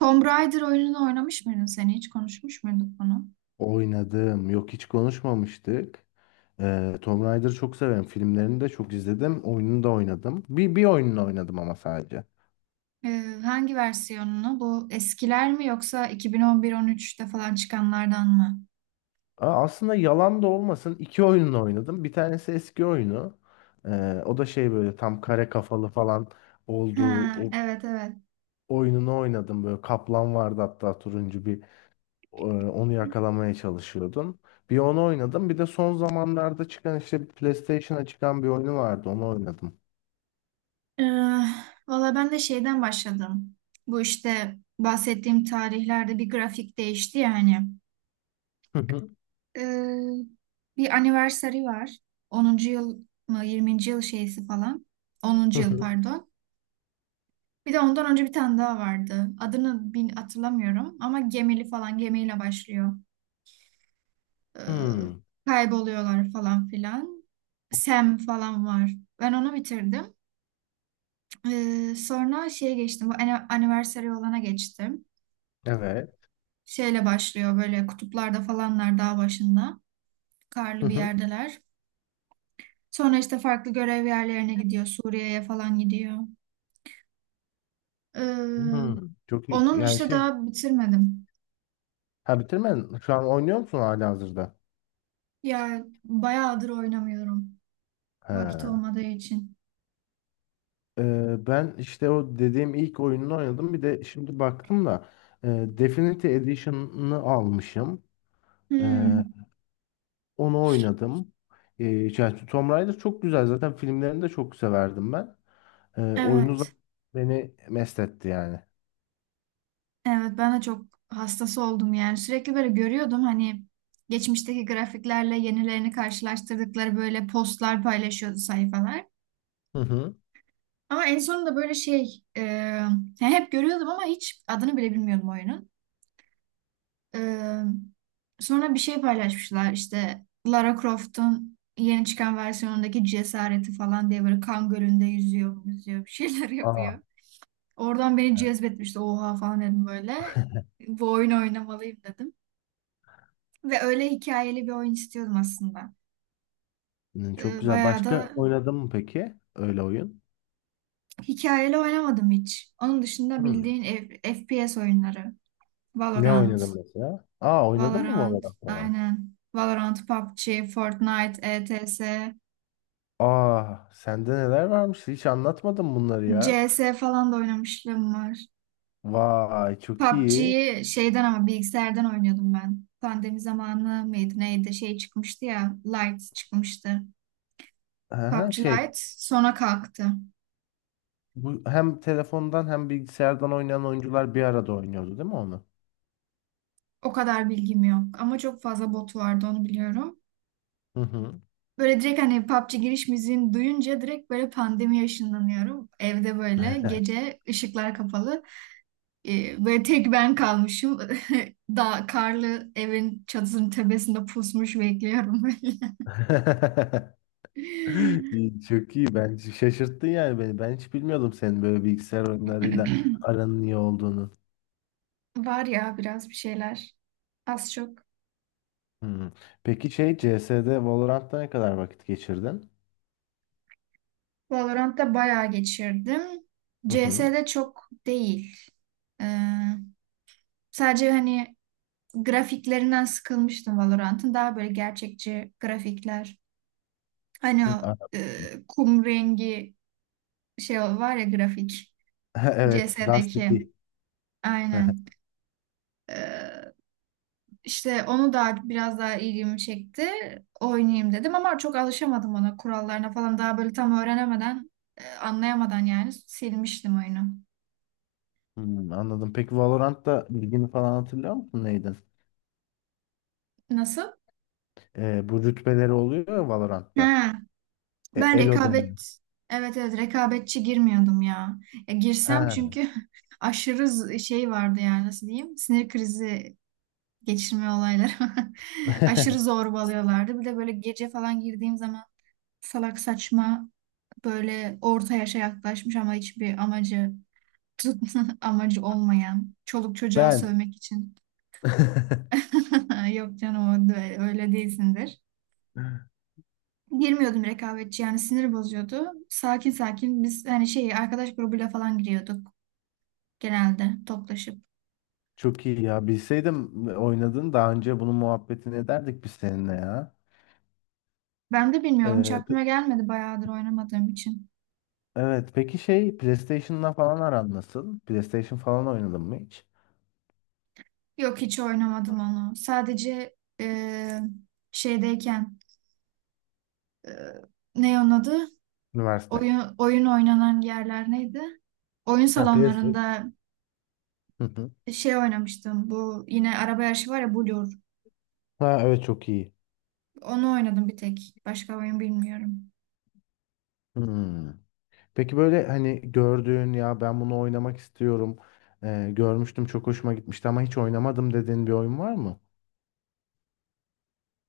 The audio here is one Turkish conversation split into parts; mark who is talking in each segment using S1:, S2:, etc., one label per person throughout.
S1: Tomb Raider oyununu oynamış mıydın sen hiç? Konuşmuş muyduk bunu?
S2: Oynadım. Yok hiç konuşmamıştık. Tomb Raider'ı çok severim. Filmlerini de çok izledim. Oyununu da oynadım. Bir oyununu oynadım ama sadece.
S1: Hangi versiyonunu? Bu eskiler mi yoksa 2011-13'te falan çıkanlardan mı?
S2: Aslında yalan da olmasın, iki oyununu oynadım. Bir tanesi eski oyunu. O da şey, böyle tam kare kafalı falan
S1: Ha,
S2: olduğu o
S1: evet.
S2: oyununu oynadım. Böyle kaplan vardı hatta, turuncu bir, onu yakalamaya çalışıyordun. Bir onu oynadım. Bir de son zamanlarda çıkan, işte PlayStation'a çıkan bir oyunu vardı. Onu oynadım.
S1: Ee, Valla ben de şeyden başladım. Bu işte bahsettiğim tarihlerde bir grafik değişti ya hani.
S2: Hı hı,
S1: Ee, Bir anniversary var. Onuncu yıl mı yirminci yıl şeysi falan.
S2: hı
S1: Onuncu yıl
S2: hı.
S1: pardon. Bir de ondan önce bir tane daha vardı. Adını bin hatırlamıyorum ama gemili falan gemiyle başlıyor. Ee,
S2: Hmm.
S1: Kayboluyorlar falan filan. Sam falan var. Ben onu bitirdim. Sonra şeye geçtim. Bu anniversary olana geçtim.
S2: Evet.
S1: Şeyle başlıyor böyle kutuplarda falanlar dağ başında.
S2: Hı
S1: Karlı bir
S2: hı.
S1: yerdeler. Sonra işte farklı görev yerlerine gidiyor. Suriye'ye falan gidiyor. Ee,
S2: Hmm. Çok iyi.
S1: Onun
S2: Yani
S1: işte
S2: şey.
S1: daha bitirmedim.
S2: Ha, bitirmedin. Şu an oynuyor musun halihazırda?
S1: Ya bayağıdır oynamıyorum.
S2: He.
S1: Vakit olmadığı için.
S2: Ben işte o dediğim ilk oyununu oynadım. Bir de şimdi baktım da, Definitive Edition'ını almışım. Ee,
S1: Hmm,
S2: Onu oynadım. Ee, Yani Tomb Raider çok güzel. Zaten filmlerini de çok severdim ben. Oyunu
S1: evet,
S2: zaten beni mest etti yani.
S1: evet, ben de çok hastası oldum yani. Sürekli böyle görüyordum hani geçmişteki grafiklerle yenilerini karşılaştırdıkları böyle postlar paylaşıyordu sayfalar.
S2: Hı hı.
S1: Ama en sonunda böyle şey yani hep görüyordum ama hiç adını bile bilmiyordum oyunun. E, Sonra bir şey paylaşmışlar işte Lara Croft'un yeni çıkan versiyonundaki cesareti falan diye böyle kan gölünde yüzüyor, yüzüyor bir şeyler
S2: Aa,
S1: yapıyor. Oradan beni
S2: evet.
S1: cezbetmişti. Oha falan dedim böyle. Bu oyunu oynamalıyım dedim. Ve öyle hikayeli bir oyun istiyordum aslında.
S2: Hı, çok güzel.
S1: Bayağı
S2: Başka
S1: da
S2: oynadın mı peki? Öyle oyun.
S1: hikayeli oynamadım hiç. Onun dışında
S2: Hı.
S1: bildiğin FPS oyunları.
S2: Ne
S1: Valorant.
S2: oynadın mesela? Aa, oynadın mı
S1: Valorant.
S2: Valorant falan?
S1: Aynen. Valorant, PUBG, Fortnite, ETS,
S2: Aa, sende neler varmış? Hiç anlatmadın bunları ya.
S1: CS falan da oynamışlığım var.
S2: Vay, çok iyi.
S1: PUBG'yi şeyden ama bilgisayardan oynuyordum ben. Pandemi zamanı mıydı neydi şey çıkmıştı ya. Light çıkmıştı.
S2: Aha,
S1: PUBG
S2: şey,
S1: Lite sonra kalktı.
S2: bu hem telefondan hem bilgisayardan oynayan oyuncular bir arada oynuyordu değil mi onu?
S1: O kadar bilgim yok. Ama çok fazla botu vardı onu biliyorum.
S2: Hı hı.
S1: Böyle direkt hani PUBG giriş müziğini duyunca direkt böyle pandemiye ışınlanıyorum. Evde böyle gece ışıklar kapalı. Böyle tek ben kalmışım. Dağ, karlı evin çatısının tepesinde pusmuş bekliyorum böyle.
S2: İyi, çok iyi. Ben şaşırttın yani beni. Ben hiç bilmiyordum senin böyle bilgisayar oyunlarıyla aranın iyi olduğunu.
S1: Var ya biraz bir şeyler. Az çok.
S2: Hı. Peki şey, CS'de Valorant'ta ne kadar vakit geçirdin?
S1: Valorant'ta bayağı geçirdim.
S2: Hı hı.
S1: CS'de çok değil. Ee, Sadece hani grafiklerinden sıkılmıştım Valorant'ın. Daha böyle gerçekçi grafikler. Hani
S2: Hı.
S1: o e, kum rengi şey var ya grafik.
S2: Evet, Dust
S1: CS'deki.
S2: 2.
S1: Aynen. E, işte onu da biraz daha ilgimi çekti. Oynayayım dedim ama çok alışamadım ona, kurallarına falan. Daha böyle tam öğrenemeden, anlayamadan yani silmiştim oyunu.
S2: Anladım. Peki Valorant'ta bilgini falan hatırlıyor musun? Neydi?
S1: Nasıl?
S2: Bu rütbeleri oluyor ya Valorant'ta.
S1: Ha. Ben
S2: Elo deniyor.
S1: rekabet, evet rekabetçi girmiyordum ya. Ya girsem
S2: Ha.
S1: çünkü aşırı şey vardı yani, nasıl diyeyim? Sinir krizi geçirme olayları. Aşırı zorbalıyorlardı. Bir de böyle gece falan girdiğim zaman salak saçma böyle orta yaşa yaklaşmış ama hiçbir amacı amacı olmayan çoluk çocuğa
S2: Ben.
S1: sövmek için. Yok canım öyle değilsindir. Girmiyordum rekabetçi, yani sinir bozuyordu. Sakin biz hani şey arkadaş grubuyla falan giriyorduk genelde toplaşıp.
S2: Çok iyi ya. Bilseydim oynadın daha önce, bunun muhabbetini ederdik biz seninle ya.
S1: Ben de bilmiyorum, hiç
S2: Ee, pe-
S1: aklıma gelmedi bayağıdır oynamadığım için.
S2: evet. Peki şey, PlayStation'la falan aran nasıl? PlayStation falan oynadın mı hiç?
S1: Yok hiç oynamadım onu. Sadece e, şeydeyken e, ne onun adı?
S2: Üniversite.
S1: Oyun oynanan yerler neydi? Oyun
S2: Ha, PlayStation.
S1: salonlarında
S2: Hı hı.
S1: şey oynamıştım. Bu yine araba yarışı var ya Blur.
S2: Ha, evet, çok iyi.
S1: Onu oynadım bir tek. Başka oyun bilmiyorum.
S2: Hmm. Peki böyle, hani gördüğün ya, ben bunu oynamak istiyorum. Görmüştüm, çok hoşuma gitmişti ama hiç oynamadım dediğin bir oyun var mı?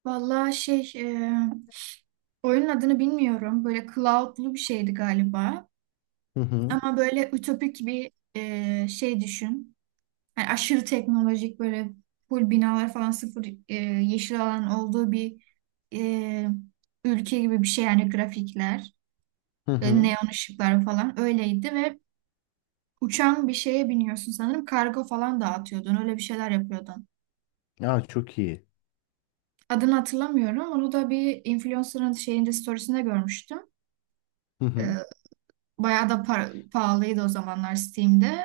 S1: Vallahi şey oyunun adını bilmiyorum. Böyle cloud'lu bir şeydi galiba.
S2: Hı hı.
S1: Ama böyle ütopik bir şey düşün. Yani aşırı teknolojik böyle full binalar falan, sıfır yeşil alan olduğu bir e, ülke gibi bir şey. Yani grafikler,
S2: Hı hı.
S1: neon ışıklar falan öyleydi ve uçan bir şeye biniyorsun, sanırım kargo falan dağıtıyordun, öyle bir şeyler yapıyordun.
S2: Ya, çok iyi.
S1: Adını hatırlamıyorum onu da, bir influencer'ın şeyinde, storiesinde görmüştüm.
S2: Hı
S1: E,
S2: hı.
S1: Bayağı da pahalıydı o zamanlar Steam'de.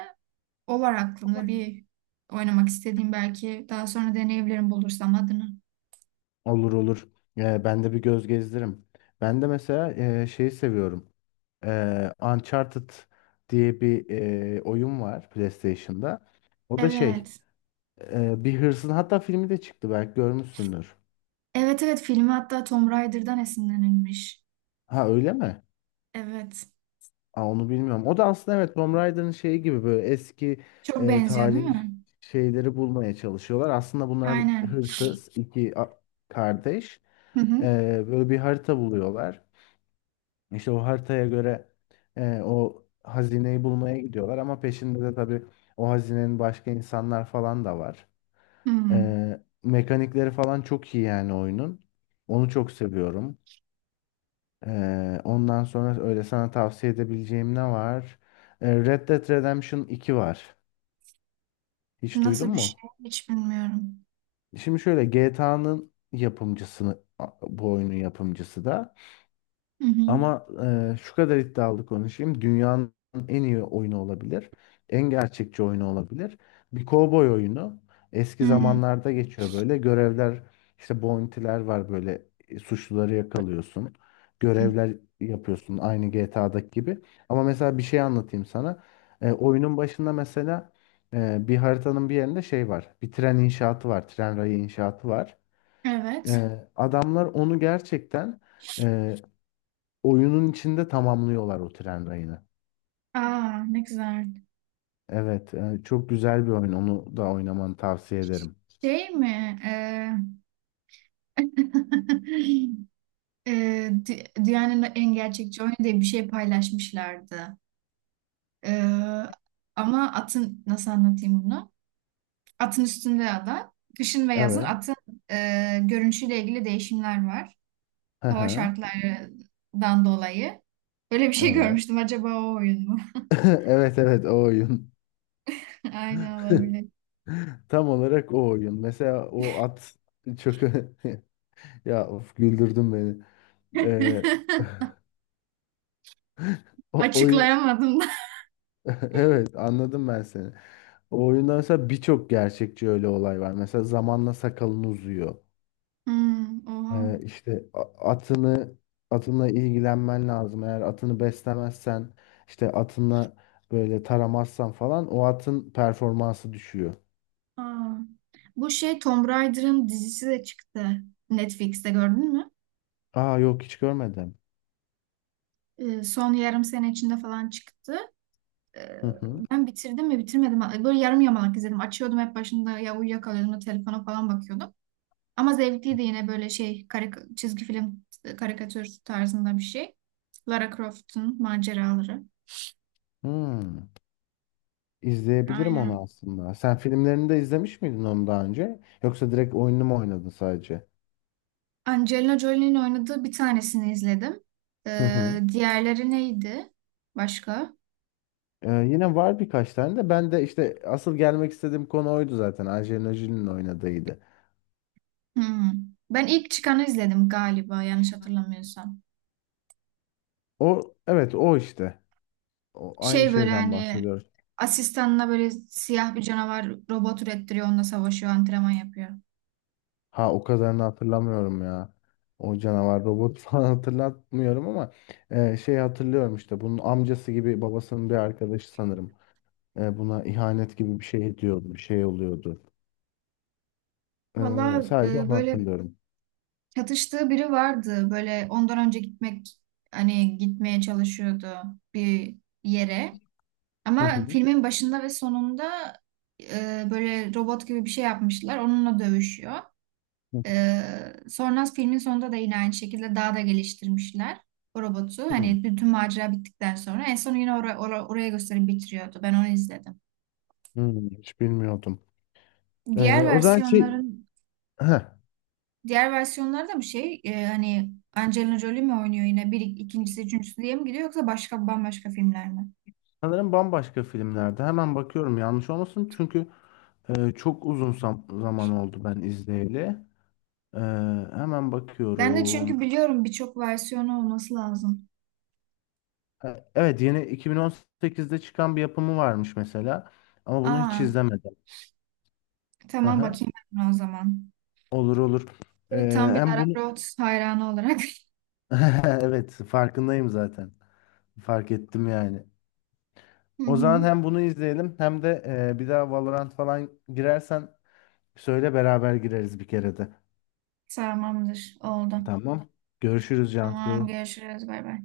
S1: O var aklımda
S2: Var.
S1: bir oynamak istediğim, belki daha sonra deneyebilirim bulursam adını.
S2: Olur olur. Ben de bir göz gezdiririm. Ben de mesela, şeyi seviyorum. Uncharted diye bir, oyun var PlayStation'da. O da şey,
S1: Evet.
S2: bir hırsız, hatta filmi de çıktı, belki görmüşsündür.
S1: Evet, evet, filmi hatta Tomb Raider'dan esinlenilmiş.
S2: Ha, öyle mi?
S1: Evet.
S2: Aa, onu bilmiyorum. O da aslında, evet, Tomb Raider'ın şeyi gibi, böyle eski,
S1: Çok benziyor değil
S2: tarihi
S1: mi?
S2: şeyleri bulmaya çalışıyorlar. Aslında bunlar
S1: Aynen.
S2: hırsız iki kardeş.
S1: Hı hı.
S2: E, Böyle bir harita buluyorlar. İşte o haritaya göre o hazineyi bulmaya gidiyorlar ama peşinde de tabii, o hazinenin, başka insanlar falan da var.
S1: Hı.
S2: Mekanikleri falan çok iyi yani oyunun. Onu çok seviyorum. Ondan sonra öyle sana tavsiye edebileceğim ne var? Red Dead Redemption 2 var. Hiç duydun
S1: Nasıl bir şey
S2: mu?
S1: hiç bilmiyorum.
S2: Şimdi şöyle, GTA'nın yapımcısını, bu oyunun yapımcısı da.
S1: Hı hı.
S2: Ama şu kadar iddialı konuşayım. Dünyanın en iyi oyunu olabilir. En gerçekçi oyunu olabilir. Bir kovboy oyunu. Eski
S1: Hı.
S2: zamanlarda geçiyor böyle. Görevler, işte bounty'ler var böyle. Suçluları yakalıyorsun. Görevler yapıyorsun aynı GTA'daki gibi. Ama mesela bir şey anlatayım sana. Oyunun başında mesela, bir haritanın bir yerinde şey var. Bir tren inşaatı var. Tren rayı inşaatı var.
S1: Evet.
S2: Adamlar onu gerçekten, e, oyunun içinde tamamlıyorlar o tren rayını.
S1: Aa ne güzel.
S2: Evet, çok güzel bir oyun. Onu da oynamanı tavsiye ederim.
S1: Şey mi? Ee, dünyanın en gerçekçi oyunu diye bir şey paylaşmışlardı. Ee, Ama atın, nasıl anlatayım bunu? Atın üstünde ada. Kışın ve yazın
S2: Evet.
S1: atın görünüşüyle ilgili değişimler var.
S2: Hı
S1: Hava
S2: hı.
S1: şartlarından dolayı. Böyle bir şey
S2: Evet.
S1: görmüştüm. Acaba o oyun mu?
S2: Evet evet, o oyun.
S1: Aynen, olabilir.
S2: Tam olarak o oyun. Mesela o at çok ya of, güldürdün beni. Ee, O oyun.
S1: Açıklayamadım da.
S2: Evet, anladım ben seni. O oyundan mesela birçok gerçekçi öyle olay var. Mesela zamanla sakalın uzuyor.
S1: Hmm, oha.
S2: İşte a- atını atınla ilgilenmen lazım. Eğer atını beslemezsen, işte atınla böyle taramazsan falan, o atın performansı düşüyor.
S1: Aa. Bu şey Tomb Raider'ın dizisi de çıktı. Netflix'te gördün mü?
S2: Aa, yok hiç görmedim.
S1: Son yarım sene içinde falan çıktı. Ee,
S2: Hı hı.
S1: Ben bitirdim mi bitirmedim mi? Böyle yarım yamalak izledim. Açıyordum hep başında ya uyuyakalıyordum da telefona falan bakıyordum. Ama zevkliydi yine böyle şey çizgi film karikatür tarzında bir şey. Lara Croft'un maceraları.
S2: Hmm. İzleyebilirim onu
S1: Aynen.
S2: aslında. Sen filmlerini de izlemiş miydin onu daha önce? Yoksa direkt oyununu mu oynadın sadece?
S1: Angelina Jolie'nin oynadığı bir tanesini izledim.
S2: Hı hı.
S1: Diğerleri neydi? Başka?
S2: Yine var birkaç tane de. Ben de işte asıl gelmek istediğim konu oydu zaten. Angelina Jolie'nin oynadığıydı.
S1: Hmm. Ben ilk çıkanı izledim galiba, yanlış hatırlamıyorsam.
S2: O, evet, o işte. O, aynı
S1: Şey böyle
S2: şeyden
S1: hani
S2: bahsediyoruz.
S1: asistanına böyle siyah bir canavar robot ürettiriyor, onunla savaşıyor, antrenman yapıyor.
S2: Ha, o kadarını hatırlamıyorum ya. O canavar robot falan hatırlatmıyorum ama şey, hatırlıyorum, işte bunun amcası gibi, babasının bir arkadaşı sanırım. Buna ihanet gibi bir şey ediyordu, bir şey oluyordu.
S1: Valla
S2: Sadece onu
S1: böyle
S2: hatırlıyorum.
S1: çatıştığı biri vardı, böyle ondan önce gitmek, hani gitmeye çalışıyordu bir yere.
S2: Hı
S1: Ama
S2: hı,
S1: filmin başında ve sonunda böyle robot gibi bir şey yapmışlar, onunla dövüşüyor.
S2: hı
S1: Sonra filmin sonunda da yine aynı şekilde daha da geliştirmişler o robotu.
S2: hı.
S1: Hani bütün macera bittikten sonra en son yine oraya gösterip bitiriyordu. Ben onu izledim.
S2: Hiç bilmiyordum.
S1: Diğer
S2: O zaman şey,
S1: versiyonların
S2: heh,
S1: Diğer versiyonlarda bir şey hani Angelina Jolie mi oynuyor yine, bir ikincisi üçüncüsü diye mi gidiyor, yoksa başka bambaşka filmler mi?
S2: sanırım bambaşka filmlerde. Hemen bakıyorum yanlış olmasın, çünkü çok uzun zaman oldu ben izleyeli. E, Hemen
S1: Ben de
S2: bakıyorum.
S1: çünkü biliyorum birçok versiyonu olması lazım.
S2: Evet, yeni 2018'de çıkan bir yapımı varmış mesela. Ama bunu hiç
S1: Aa
S2: izlemedim. Hı
S1: tamam,
S2: hı.
S1: bakayım ben buna o zaman.
S2: Olur olur. E,
S1: Tam bir
S2: Hem
S1: Lara
S2: bunu
S1: Croft hayranı olarak.
S2: evet, farkındayım zaten. Fark ettim yani.
S1: Hı
S2: O
S1: hı.
S2: zaman hem bunu izleyelim, hem de bir daha Valorant falan girersen söyle, beraber gireriz bir kere de.
S1: Tamamdır, oldu.
S2: Tamam. Tamam. Görüşürüz
S1: Tamam,
S2: Cansu.
S1: görüşürüz. Bay bay.